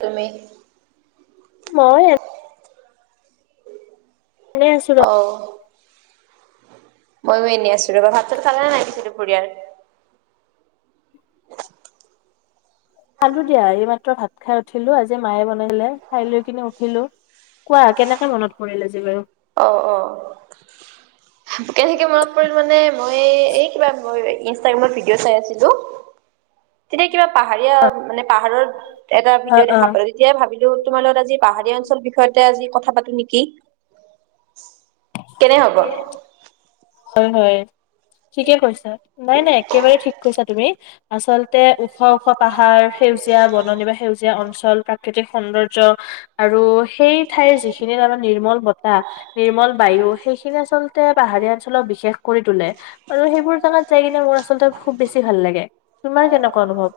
তুমি মই এনে আছো ৰ অ' ময়ো এনে আছোঁ ৰবা, ভাত চাত খালা নে নাই তুমি দুপৰীয়াৰ? খালোঁ দিয়া এই মাত্ৰ ভাত খাই উঠিলোঁ আজি মায়ে বনালে খাই লৈ কিনে উঠিলোঁ। কোৱা কেনেকে মনত পৰিল আজি বাৰু? অ' অ' কেনেকে মনত পৰিল মানে মই এই কিবা মই ইনষ্টাগ্ৰামত ভিডিঅ' চাই আছিলোঁ তেতিয়া কিবা পাহাৰীয়া মানে পাহাৰৰ এটা অ ভিডিঅ' অ দেখা পালোঁ তেতিয়াই ভাবিলোঁ তোমাৰ লগত আজি পাহাৰীয়া অঞ্চলৰ বিষয়তে আজি কথা পাতোঁ নেকি? কেনে কি হ'ব হয় হয় ঠিকে কৈছা, নাই নাই একেবাৰে ঠিক কৈছা তুমি। আচলতে ওখ ওখ পাহাৰ সেউজীয়া বননি বা সেউজীয়া অঞ্চল প্ৰাকৃতিক সৌন্দৰ্য্য আৰু সেই ঠাইৰ যিখিনি তাৰমানে নিৰ্মল বতাহ, নিৰ্মল বায়ু সেইখিনি আচলতে পাহাৰীয়া অঞ্চলক বিশেষ কৰি তোলে। আৰু সেইবোৰ জাগাত যায় কিনে মোৰ আচলতে খুব বেছি ভাল লাগে, তোমাৰ কেনেকুৱা অনুভৱ?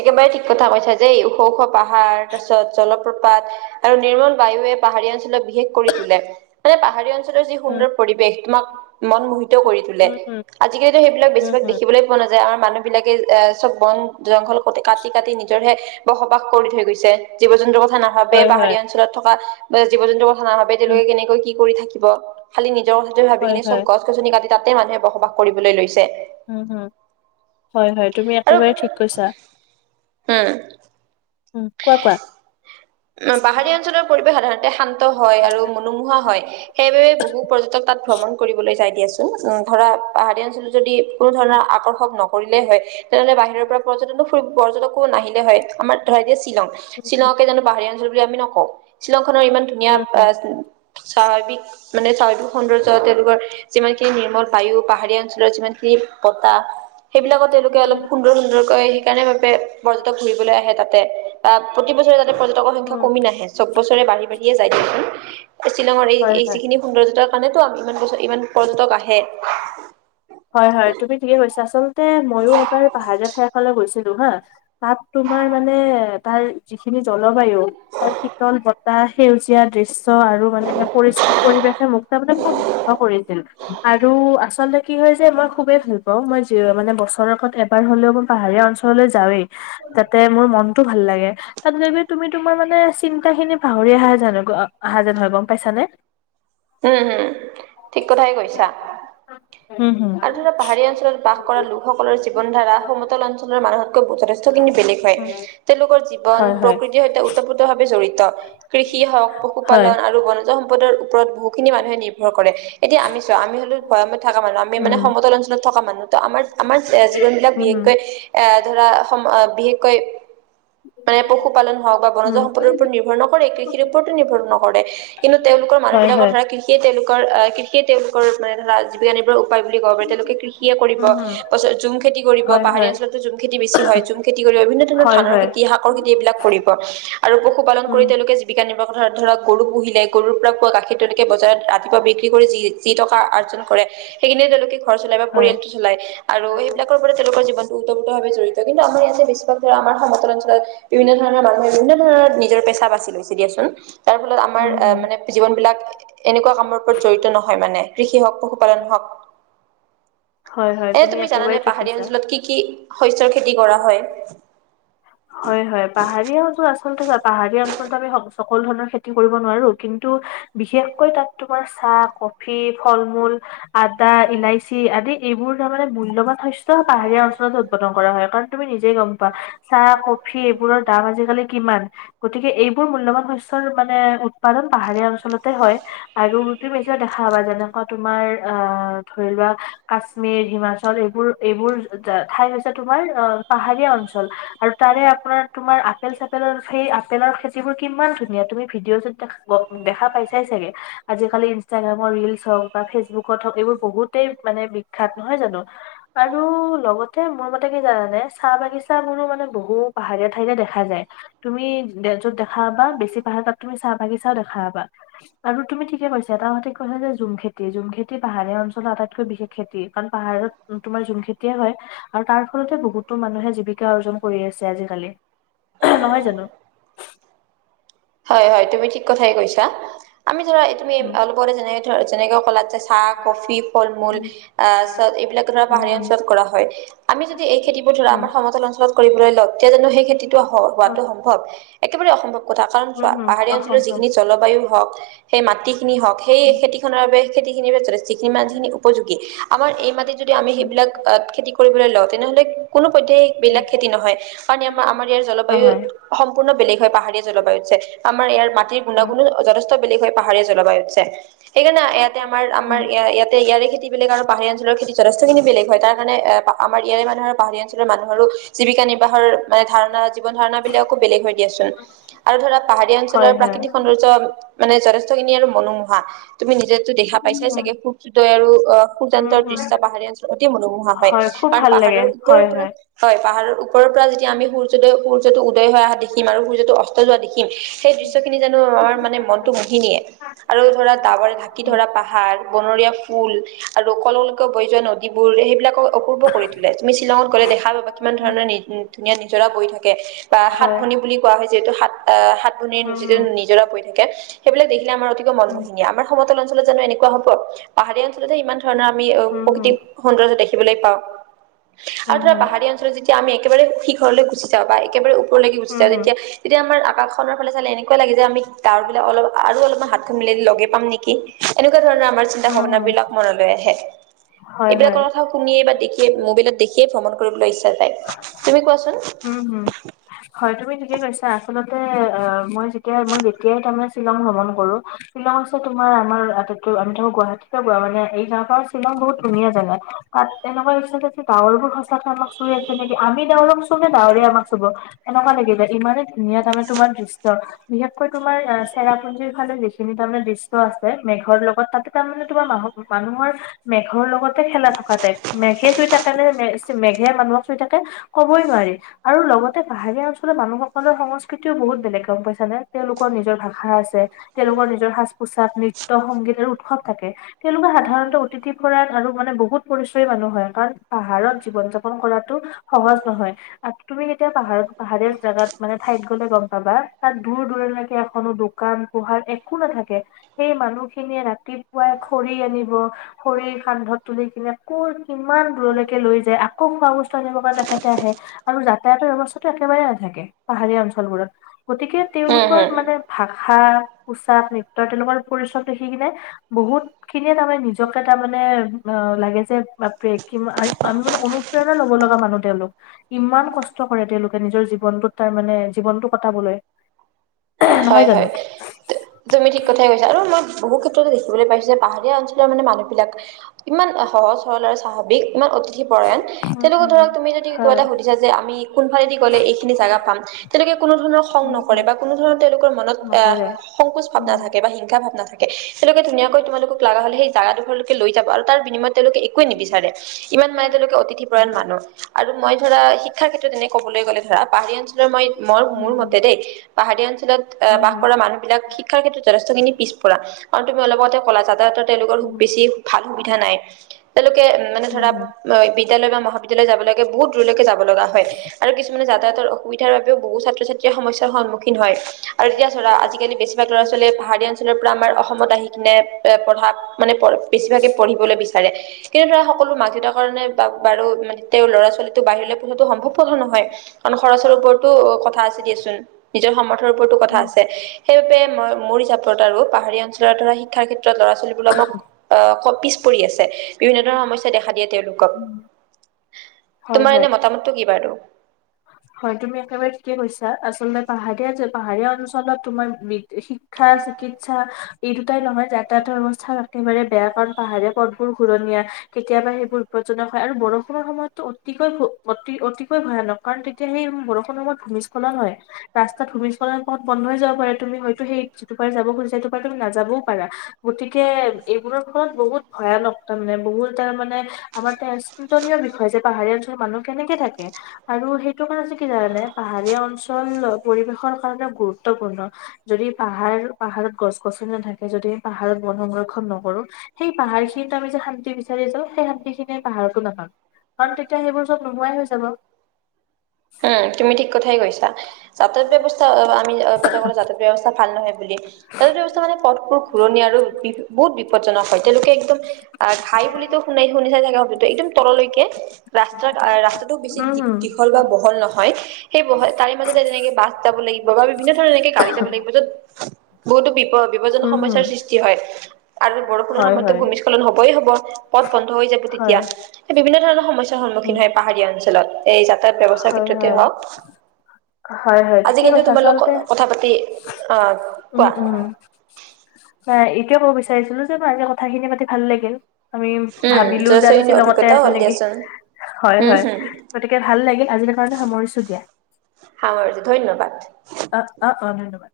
একেবাৰে ঠিক কথা কৈছা যে এই ওখ ওখ পাহাৰ তাৰ পিছত জলপ জলপ্ৰপাত আৰু নিৰ্মল বায়ুৱে পাহাৰীয়া অঞ্চলক বিশেষ কৰি তোলে, মানে পাহাৰীয়া মুঠতে যি উম সুন্দৰ পৰিবেশ তোমাক মন মোহিত কৰি তোলে, উম উম আজিকালিতো সেইবিলাক উম, বেছিভাগ হুম, দেখিবলৈ পোৱা নাযায় আমাৰ মানুহ বিলাকে এই চব বন জংঘল কাটি কাটি নিজৰহে বসবাস কৰি থৈ গৈছে, জীৱ-জন্তুৰ কথা নাভা ভাবে হয়, হয়, পাহাৰীয়া অঞ্চলত থকা বা জীৱ-জন্তুৰ কথা নাভাবে উম, তেওঁলোকে কেনেকৈ কি কৰি থাকিব। খালি নিজৰ কথাটো ভাবি হয়, কিনে হয়, চব গছ-গছনি কাটি তাতে মানুহে বসবাস কৰিবলৈ লৈছে। উম হুম হয় হয় তুমি একেবাৰে ঠিক কৈছা। হে। উ, কোৱা কোৱা। পাহাৰীয়া অঞ্চলৰ পৰিৱেশ সাধাৰণতে শান্ত হয় আৰু মনোমোহা হয়। সেইবাবে বহু পৰ্যটক তাত ভ্ৰমণ কৰিবলৈ যায় দিয়াচোন, ধৰা পাহাৰীয়া অঞ্চলত যদি কোনো ধৰণৰ আকৰ্ষক নকৰিলেই হয় তেনেহ'লে বাহিৰৰ পৰা পৰ্যটন ফু পৰ্যটকো নাহিলে হয়, আমাৰ ধৰা এতিয়া শ্বিলং উম, শ্বিলংকে জানো পাহাৰীয়া অঞ্চল বুলি আমি নকওঁ, শ্বিলংখনৰ ইমান ধুনীয়া হুম, হুম, আহ স্বাভাৱিক মানে স্বাভাৱিক সৌন্দৰ্যই তেওঁলোকৰ যিমানখিনি নিৰ্মল বায়ু, পাহাৰীয়া অঞ্চলৰ যিমানখিনি বতাহ সেইবিলাকত তেওঁলোকে অলপ সুন্দৰ সুন্দৰকৈ সেইকাৰণে বাবে পৰ্যটক ঘুৰিবলৈ আহে তাত। তে তাত প্ৰতি বছৰে যাতে পৰ টকৰ সংখ্যা উম, কমি নাহে, চব বছৰে বাঢ়ি বাঢ়িয়ে যায় দিয়াচোন। শ্বিলঙৰ এই হয়, এই হয়। যিখিনি সৌন্দৰ্যতাৰ কাৰণেতো ইমান বছৰ ইমান পৰ্যটক আহে। হয় হয় তুমি ঠিকে কৈছা। আচলতে মইও এবাৰ পাহাৰীয়া ঠাইখনলৈ গৈছিলোঁ হা তাত তোমাৰ মানে তাৰ যিখিনি জলবায়ু তাৰ শীতল বতাহ সেউজীয়া দৃশ্য আৰু মানে পৰিষ্কাৰ পৰিৱেশে মোক তাৰমানে খুব [unintelligible] আৰু আচলতে কি হয় যে মই খুবেই ভাল পাওঁ, মই যি মানে বছৰ আগত এবাৰ হ'লেও মই পাহাৰীয়া অঞ্চললৈ যাওঁৱেই। তাতে মোৰ মনটো ভাল লাগে। তাতে যাই তুমি তোমাৰ মানে চিন্তাখিনি পাহৰি অহা যেন অহা যেন হয় গম পাইছানে। উম, হুম, ঠিক কথাই কৈছা। হু, হু। আৰু পাহাৰীয়া অঞ্চলত বাস কৰা লোকসকলৰ জীৱন ধাৰা, সমতল অঞ্চলৰ মানুহ যথেষ্টখিনি বেলেগ হয়, তেওঁলোকৰ জীৱন হয় হয় প্ৰকৃতিৰ সৈতে ওতপ্ৰোত ভাৱে জড়িত। কৃষি হওক, হয় পশুপালন আৰু বন সম্পৰ ওৰত বহুখিনি মানুহে নিৰ্ভৰ কৰে, এতিয়া আমি চোৱা আমি হ'লো ভৈয়ামত থকা মানুহ আমি মানে উম সমতল অঞ্চলত থকা মানুহ ত' আমাৰ আমাৰ জীৱনবিলাক উম হুম বিশেষকৈ এ, ধৰা সম বিশেষকৈ মানে পশুপালন হওক বা বনজ উম, সম্পদৰ ওপৰত নিৰ্ভৰ নকৰে কৃষিৰ ওপৰতো নিৰ্ভৰ নকৰে। কিন্তু তেওঁলোকৰ হয় মানুহবিলাকৰ হয়, ধৰা কৃষিয়ে তেওঁলোকৰ আহ, কৃষিয়ে তেওঁলোকৰ মানে ধৰা জীৱিকা নি উপাই বুলি ক'ব পাৰি, তেওঁলোকে কৃষিয়ে কৰিব। পাছত জুম খেতি কৰিব হয় হয়, পাহাৰীয়া অঞ্চলততো জুম খেতি বেছি হয় জুম খেতি কৰিব, বিভিন্ন ধৰণৰ হয় ধানৰ হয়, খেতি হওক কৰ খেতি এইবিলাক কৰিব আৰু পশু পালন উম, কৰি তেওঁলোকে জীৱিকা নিৰ্বাহ ধৰক গৰু পুহিলে গৰুৰ পৰা পোৱা গাখীৰ তেওঁনেকে বজাৰত ৰাতিপুৱা বিক্ৰী কৰি যি যি টকা অৰ্জন কৰে সেইখিনি তেওঁলোকে ঘৰ চলাই বা হয়, পৰিয়ালটো চলায়। আৰু এইবিলাকৰ পৰা তেওঁলোকৰ জীৱনটো ওতপ্ৰোত ভাৱে জড়িত কিন্তু আমাৰ ইয়াতে বেছভাগ ধৰা আমাৰ সমতল অঞ্চলত বিভিন্ন ধৰণৰ মানুহে বিভিন্ন ধৰণৰ নিজৰ পেছা বাচি লৈছে দিয়াচোন, তাৰ ফলত আমাৰ উম, হুম। মানে জীৱনবিলাক এনেকুৱা কামৰ ওপৰত জড়িত নহয় মানে, কৃষি হওক পশুপালন হওক। হয় হয়, এনে তুমি একেবাৰে জানানে ঠিক পাহাৰীয়া কৈছা। অঞ্চলত কি কি শস্যৰ খেতি কৰা হয়? হয় হয় পাহাৰীয়া য আচলতে চোৱা পাহাৰীয়া অঞ্চলত আমি সকলো ধৰণৰ খেতি কৰিব নোৱাৰো কিন্তু বিশেষকৈ তাত তোমাৰ চাহ, কফি, ফল মূল আদা, ইলাইচি আদি এইবোৰ তাৰ মানে মূল্যবান শস্য পাহাৰীয়া অঞ্চলত উৎপাদন কৰা হয়। কাৰণ তুমি নিজেই গম পোৱা চাহ, কফি এইবোৰৰ দাম আজিকালি কিমান। গতিকে এইবোৰ মূল্যবান শস্যৰ মানে উৎপাদন পাহাৰীয়া অঞ্চলতে হয়। আৰু তুম নিজৰ দেখা পাবা যেনেকুৱা তোমাৰ আহ, ধৰি লোৱা কাশ্মীৰ, হিমাচল এইবোৰ এইবোৰ ঠাই হৈছে তোমাৰ- অঁ পাহাৰীয়া অঞ্চল আৰু তাৰে আপোনাৰ তোমাৰ আপেল চাপেলৰ সেই আপেলৰ- এইবোৰ কিমান ধুনীয়া তুমি ভিডিঅ'তো দেখা পাইছাই চাগে। আজিকালি ইনষ্টাগ্ৰামৰ ৰিলছ হওঁক বা ফেচবুকত হওঁক এইবোৰ বহুতেই বিখ্যাত নহয় জানো। আৰু লগতে মোৰ মতে কি- জানানে চাহ বাগিচ বোৰো মানে বহো পাহাৰীয়া ঠাইতহে দেখা যায়। তুমি যত দেখা পাবা বেছি পাহাৰ তাত তুমি চাহ বাগি চাও দেখা পাবা। আৰু তুমি ঠিকে কৈছা এটা সতে কৈছা যে জুম খেতি জুমখেতি পাহাৰীয়া অঞ্চলৰ আটাইতকৈ বিশেষ খেতি কাৰণ পাহাৰত- তোমাৰ জুম খেতিয়ে হয়ঁ আৰু তাৰ- আচলতে বহুতো মানুহে জীৱিকা অৰ্জন কৰি আছে আজিকালি নহয় জানো? হয়ঁ হয়ঁ তুমি ঠিক কথাই কৈছা, আমি ধৰা তুমি উম অলপ- আগতে যেনেক ধৰা যেনেকে কলাত যে চাহ কফি ফল মূল- উম আহ চব এইবিলাক ধৰা উম পাহাৰীয়া হম অঞ্চলত কৰা হয়। আমি যদি এই খেতিবোৰ ধৰা উম আমাৰ সমতল অঞ্চলত কৰিবলৈ লওঁ তেতিয়া জানো সেই খেতিটো অ হোৱাটো সম্ভৱ। একেবাৰে অসম্ভৱ কথা কাৰণ উম চোৱা হম পাহাৰীয়া অঞ্চলৰ অসম্ভৱ যিখিনি জলবায়ু হওঁক, সেই মাটিখিনি হওঁক- সেই খেতিখনৰ বাবে খেতিখিনিৰ যথেষ্টিখিনি মানহখিনি উপযোগী। আমাৰ এই মাটিত যদি আমি উম সেইবিলাক খেতি - কৰিবলৈ লওঁ তেনেহ'লে কোনো পধ্যয় বিলাক উম খেতি নহয়। কাৰণ আমাৰ আমাৰ ইয়াৰ জলবায়ু- নহয় সম্পূৰ্ণ বেলেগ হয়ঁ পাহাৰীয়া জলবায়ুত যে। আমাৰ ইয়াৰ মাটিৰ উম গুণাগুণো যথেষ্ট বেলেগ হৈ পাহাৰীয়া জলবায়ুতছে। সেইকাৰণে ইয়াতে আমাৰ আমাৰ উম ইয়াতে ইয়াৰে খেতি বেলেগ আৰু পাহাৰীয়া অঞ্চলৰ খেতি যথেষ্টখিনি বেলেগ হয় তাৰ কাৰণে- আমাৰ ইয়াৰে মানুহৰ পাহাৰীয়া অঞ্চলৰ মানুহৰো জীৱিকা নিৰ্বাহৰ মানে ধাৰণা জীৱনাৰণাব বিলাককো বেলেগ হৈ দিয়াচোন। আৰু ধৰা পাহাৰীয়া অঞ্চলৰ হয় হয় প্ৰাকৃতিক সৌন্দৰ্য মানে যথেষ্টখিনি আৰু মনোমোহা। তুমি নিজেতো দেখা পাই চাই উম চাগে সুখদয় আৰু আহ সুখ উম যান্তৰ উম দৃশ্য বাহাৰীয়া অঞ্চলত অতি মনোমোহা হয়ঁ। হয় খুব কাৰণ ভাল লাগে পাহাৰৰ ওপৰৰ হয় পৰা- হয় হয়ঁ পাহাৰৰ ওপৰ পৰা যদি আমি সৰ্যদয়ূৰ্যটো উদয় হৈ অহা দেখিম, আৰু সূৰ্যটো অস্ত যোৱা দেখি- শিকিম সেই দৃশ্যখিনি জানো আমাৰ মানে মনটো ভাঙি নিয়ে। আৰু ধৰা ডাৱৰে ঢাকি উম ধৰা পাহাৰ, বনৰীয়া ফুল আৰু কল কল কৈ বৈ যোৱা নদী- যিবোৰ সেইবিলাকক অপূৰ্ব কৰি তোলে তুমি শ্বিলঙত গ'লে দেখা পাবা কিমান উম ধৰণৰ ধুনীয়া নিজৰা বৈ থাকে। বা সাত হয় ভনী বুলি কোৱা হঁয় যিহেতু সাত ভনী আহ সাত ভনীৰ যিটো উম নিজৰা পৰি থাকে। সেইবিলাক দেখিলে আমাৰ অতিকৈ উম মনমোহিনীয়া আমাৰ সমতল অঞ্চলত জানোএনেুৱা হব? পাহাৰীয়া অঞ্চলতে ইমান ধৰণৰ আমি অঁ উম উম প্ৰকৃতিক- সৌন্দৰ্য দেখিবলৈ পাওঁ আৰু উম ধৰা উম পাহাৰী অঞ্চলত যেতিয়া আমি একেবাৰে সি ঘৰলৈ গুচি - যাওঁ বা একেবাৰে ওপৰলৈকে গুচি উম যাওঁ উম তেতি তেতিয়া আমাৰ- আকাশখনৰ ফালে চালে এনেকুৱা লাগে যে আমি ডাৱৰবিলাক অলপ আৰু অলপমান হাত খন মিলাই দিলে লগে পাম নেকি? এনেকুৱা ধৰণৰ চিন্তা উম ধাৰণা উম বিলাক মনলৈ আহে। হয় হয় এইবিলাকৰ কথাও শুনিয়ে বা দেখিয়ে মোবাইলত দেখি- ভ্ৰমণ কৰিবলৈ ইচ্ছা যায়। তুমি কোৱাচোন? হয়ঁ তুমি ঠিকে কৈছা আচলতে অঁ মই যেতিয়া মই যেতিয়াই তাৰমানে শ্বিলং ভ্ৰমণ কৰো। শ্বিলং হৈছে তোমাৰ আমাৰ আটাইতকৈ আমি থাকো গুৱাহাটীতে মানে এই গাঁওখন শ্বিলং বহুত ধুনীয়া জেগা। তাত তেনেকুৱা পিছতে গাৱৰবোৰ সঁচাকৈ আমাক- তুই আছে নেকি আমি দেৰক চুন নে ডাৱৰে আমাক চুব এনেকুৱা লাগিলে ইমানে, ধুনিয় তাৰমানে তোমাৰ দৃশ্য। বিশেষকৈ তোমাৰ চেৰা পু্জিৰ ফালে যিখিনি তাৰমানে দৃশ্য আছে মেঘৰ লগত তাতে তাৰমানে তোমাৰ মাহত- মানুহৰ মেঘৰ লগতে খেলা থকাতোই মেঘে চুই থাকে নে মেঘ- সে মানুহক চুই থাকে ক'বই নোৱাৰি। আৰু লগতে পাহাৰীয়া অঞ্চলৰ মানুহসকলৰ সংস্কৃতিও বহুত বেলেগ গম পাইছা নে, তেওঁলোকৰ নিজৰ ভাষা আছে। তেওঁলোকৰ নিজৰ সাজ পোছাক, নৃত্য সংগীত আৰু উৎসৱ থাকে। তেওঁলোকে সাধাৰণতে অতিথি ফৰাত আৰু মানে বহুত পৰিচয়ী মানুহ হয়, কাৰণ পাহাৰত জীৱন যা পন কৰাতো সহজ নহয়। তুমি যেতিয়া পাহাৰত পাহাৰীয়া জোগাত মানে ঠাইত গ'লে গম পাবা তাত দূৰ দূৰলৈকে এখনো দোকান পহাৰ একো নাথাকে। সেই মানুহ খিনিয়ে ৰাতিপুৱাই খৰি আনিব খৰি কান্ধত তুলি কিনে আকৌ কিমান দূৰলৈকে লৈ যায়। কৌ খোৱা বস্তু আনিবৰ দেখাতে আহে। আৰু যাতায়াতৰ ব্যবস্থাটো একেবাৰেই নাথাকে পাহাৰীয়া অঞ্চলবোৰত। গতিকে উম, তেওঁলোকৰ হুম। মানে, ভাষা পোচাক নৃত্য তেনেকুৱা পৰিচয় দেখি কিনে বহুত খিনিয়ে তাৰমানে নিজকে তাৰ মানে অঁ লাগে যে বাপৰে কি আমি মানে অনু প্ৰেৰণা লব লগা মানুহ তেওঁলোক। ইমান কষ্ট কৰে তেওঁলোকে নিজৰ জীৱনটোত তাৰ মানে জীৱনটো কটাবলৈ। নহয় হয় জানো হয়, তুমি ঠিক কথাই কৈছা আৰু মই বহু ক্ষেত্ৰতে দেখিবলৈ পাইছো যে, পাহাৰীয়া অঞ্চলৰ মানে মানুহবিলাক কিমান সহজ সৰল আৰু স্বাভাৱিক ইমান অতিথিপৰায়ণ। উম তেওঁলকোকক উম ধৰা তুমি যদি কিবা হয় এটা শুধিছা যে আমি কোনফালেদি গ'লে এইখিনি জেগা পাম, তেওঁলোকে কোনোধৰণৰ খং উম, নকৰে উম, বা কোনো ধৰণৰ তেওঁলোকৰ মনত নকৰে সংকুচ ভাৱ উম নাথাকে বা হিংসা ভাৱ নাথাকে। তেওঁলোকে ধুনীয়াকৈ তোমালোকক লগা হ'লে সেই জাগা দুখৰলৈকে লৈ যাব আৰু তাৰ বিনিময়ত তেওঁলোকে একোৱেই নিবিচাৰে। কিমান মানে তেওঁলোকে অতিথি পৰায়ণ মানুহ। আৰু মই ধৰা শিক্ষাৰ ক্ষেত্ৰত এনেই ক'বলৈ গ'লে ধৰা পাহাৰীয়া অঞ্চলৰ মই মই উম মোৰ মতে উম দেই, পাহাৰীয়া অঞ্চলত উম বাস হম কৰা মানুহবিলাক শিক্ষাৰ ক্ষেত্ৰত যথেষ্টখিনি পিছত পৰা। আৰু তুমি অলপ আগতে ক'লা যাতায়তৰ তেওঁলোকৰ উম বেছি ভাল সুবিধা নাই। তেওঁলোকে মানে ধৰা উম বিদ্যালয় বা মহাবিদ্যালয় যাবলৈকে বহুত দূৰলৈকে যাব লগা হয়। আৰু কিছুমানে যাতায়াতৰ অসুবিধাৰ বাবেও বহু ছাত্ৰ ছাত্ৰীয়ে সমস্যাৰ সন্মুখীন হয়। আৰু এতিয়া চোৱা, আজিকালি বেছিভাগ ল'ৰা ছোৱালীয়ে পাহাৰীয়া অঞ্চলৰ পৰা আমাৰ অসমত আহি কিনে পঢ়াত মানে পঢ় বেছিভাগে পঢ়িবলে বিচা ৰে কিন্তু ধৰা সকলো মাক দেউতাকৰ কাৰণে বা বাৰু মানে তেওঁ ল'ৰা ছোৱালীতটো বাহিৰলৈ প টো সম্ভৱ নহয়, কাৰণ খৰচৰ ওপৰতো কথা আছে দিয়াচোন নিজৰ সাম থৰ ওপৰতো কথা উম আছে। সেইবাবে মই মোৰ হিচাপত আৰু পাহাৰীয়া অঞ্চলৰ ধৰা শিক্ষাৰ ক্ষেত্ৰত ল'ৰা ছোৱালীবিলাক অঁহ পিছ পৰি আছে, বিভিন্ন ধৰণৰ সমস্যাই‌ দেখা দিয়ে তেওঁলোকক। হয় তোমাৰ এনেই হয় মতামতটো কি বাৰু? হয় তুমি একেবাৰে ঠিকেই কৈছা, আচলতে পাহাৰীয়া পাহাৰীয়া অঞ্চলত তোমাৰ শি ক্ষা, চিকিৎসা এই দুটাই নহয় যাতায়াতৰ অৱস্থা একেবাৰে বেয়া, কাৰণ পাহাৰীয়া পথবোৰ ঘূৰণীয়া। কেতিয়াবা সেইবোৰ বিপদজনক হয় আৰু বৰষুণৰ সময়তো অতি অতিকৈ ভয়ানক, কাৰণ তে তিয়া সেই বৰষুণৰ সময়ত ভূমিস্খলন হয়। ৰাস্তাত ভূমিস্খলন ফলত বন্ধ যাব পাৰে, তুমি হয়তো সেই যিটো পাৰ যাব খুজিছা সেইটোপাৰ তুমি নাযাবও পাৰা। গতিকে এইবোৰৰ ফলত বহুত ভয়ানক, তাৰমানে বহুত তাৰ মানে আমাৰ চিন্তনীয় বিষয় যে পাহাৰীয়া অঞ্চলৰ মানুহ কেনেকে থাকে আৰু সেই এইটো কাৰণটো কি জানানে পাহাৰীয়া অঞ্চল পৰিৱেশৰ কাৰণে গুৰুত্বপূৰ্ণ। যদি পাহাৰ পাহাৰত গছ গছনি নাথাকে যদি পাহাৰত বন সংৰক্ষন নকৰো, সেই পাহাৰ খিনিত আমি যে শান্তি বিচাৰি যাওঁ, সেই শান্তি খিনিয়ে পাহাৰটো নাপাম। কাৰণ, তেতিয়া সেইবোৰ চব নোহোৱাই হৈ যাব। উম, তুমি ঠিক কথাই কৈছা, যাতায়ত ব্যৱস্থা আমি [unintelligible] ব্যৱস্থা ভাল নহয় বুলি। যাতায়ত ব্যৱস্থা মানে পথবোৰ ঘূৰণীয়া আৰু বহুত বিপদজনক হয়, তেওঁলোকে একদম আ ঘাই বুলিটো শুনাই শুনিছাই ছাগে [unintelligible] একদম তললৈকে ৰাস্তা আ ৰাস্তাটো বেছি দী উম হুম -দীঘল বা বহল নহয় সেই বহল তাৰে মাজতে [unintelligible] বাছ যাব লাগিব বা বিভিন্ন ধৰণ এনেকে গাড়ী যাব লাগিব য'ত বহুতো বিপ -বিপদজন উম হুম সমস্যাৰ সৃষ্টি হয়। আৰু বৰষুণৰ হয় সময়তো হয় ভূমিস্খলন হ'বই হ'ব পথ বন্ধ হৈ যাব তেতিয়া। হয় বিভিন্ন ধৰণৰ সমস্যয়াৰ উম সন্মুখীন হয় পাহাৰীয়া অঞ্চলত এই যাতায়াত ব্যৱস্থাৰ হয় ক্ষেত্ৰতে হয়। হওঁক। হয় হয় আজি ঠিকে কিন্তু কৈছা তোমালোক আচলতে কথা পাতি আ কোৱা [unintelligible] এইটোৱে ক'ব বিচাৰিছিলো যে মই আজি কথাখিনি পাতি ভাল লাগিল। আমি উম ভাবিলোঁ যে আমি যথেষ্টখিনি শ্বিলঙতে অভিজ্ঞতাও আছো হ'ল নেকি। দিয়াচোন। হয়, উম হয় হুম গতিকে ভাল লাগিল আজিৰ কাৰণে সামৰিছো দিয়া। সামৰিলো ধন্যবাদ। অ অ অ ধন্যবাদ।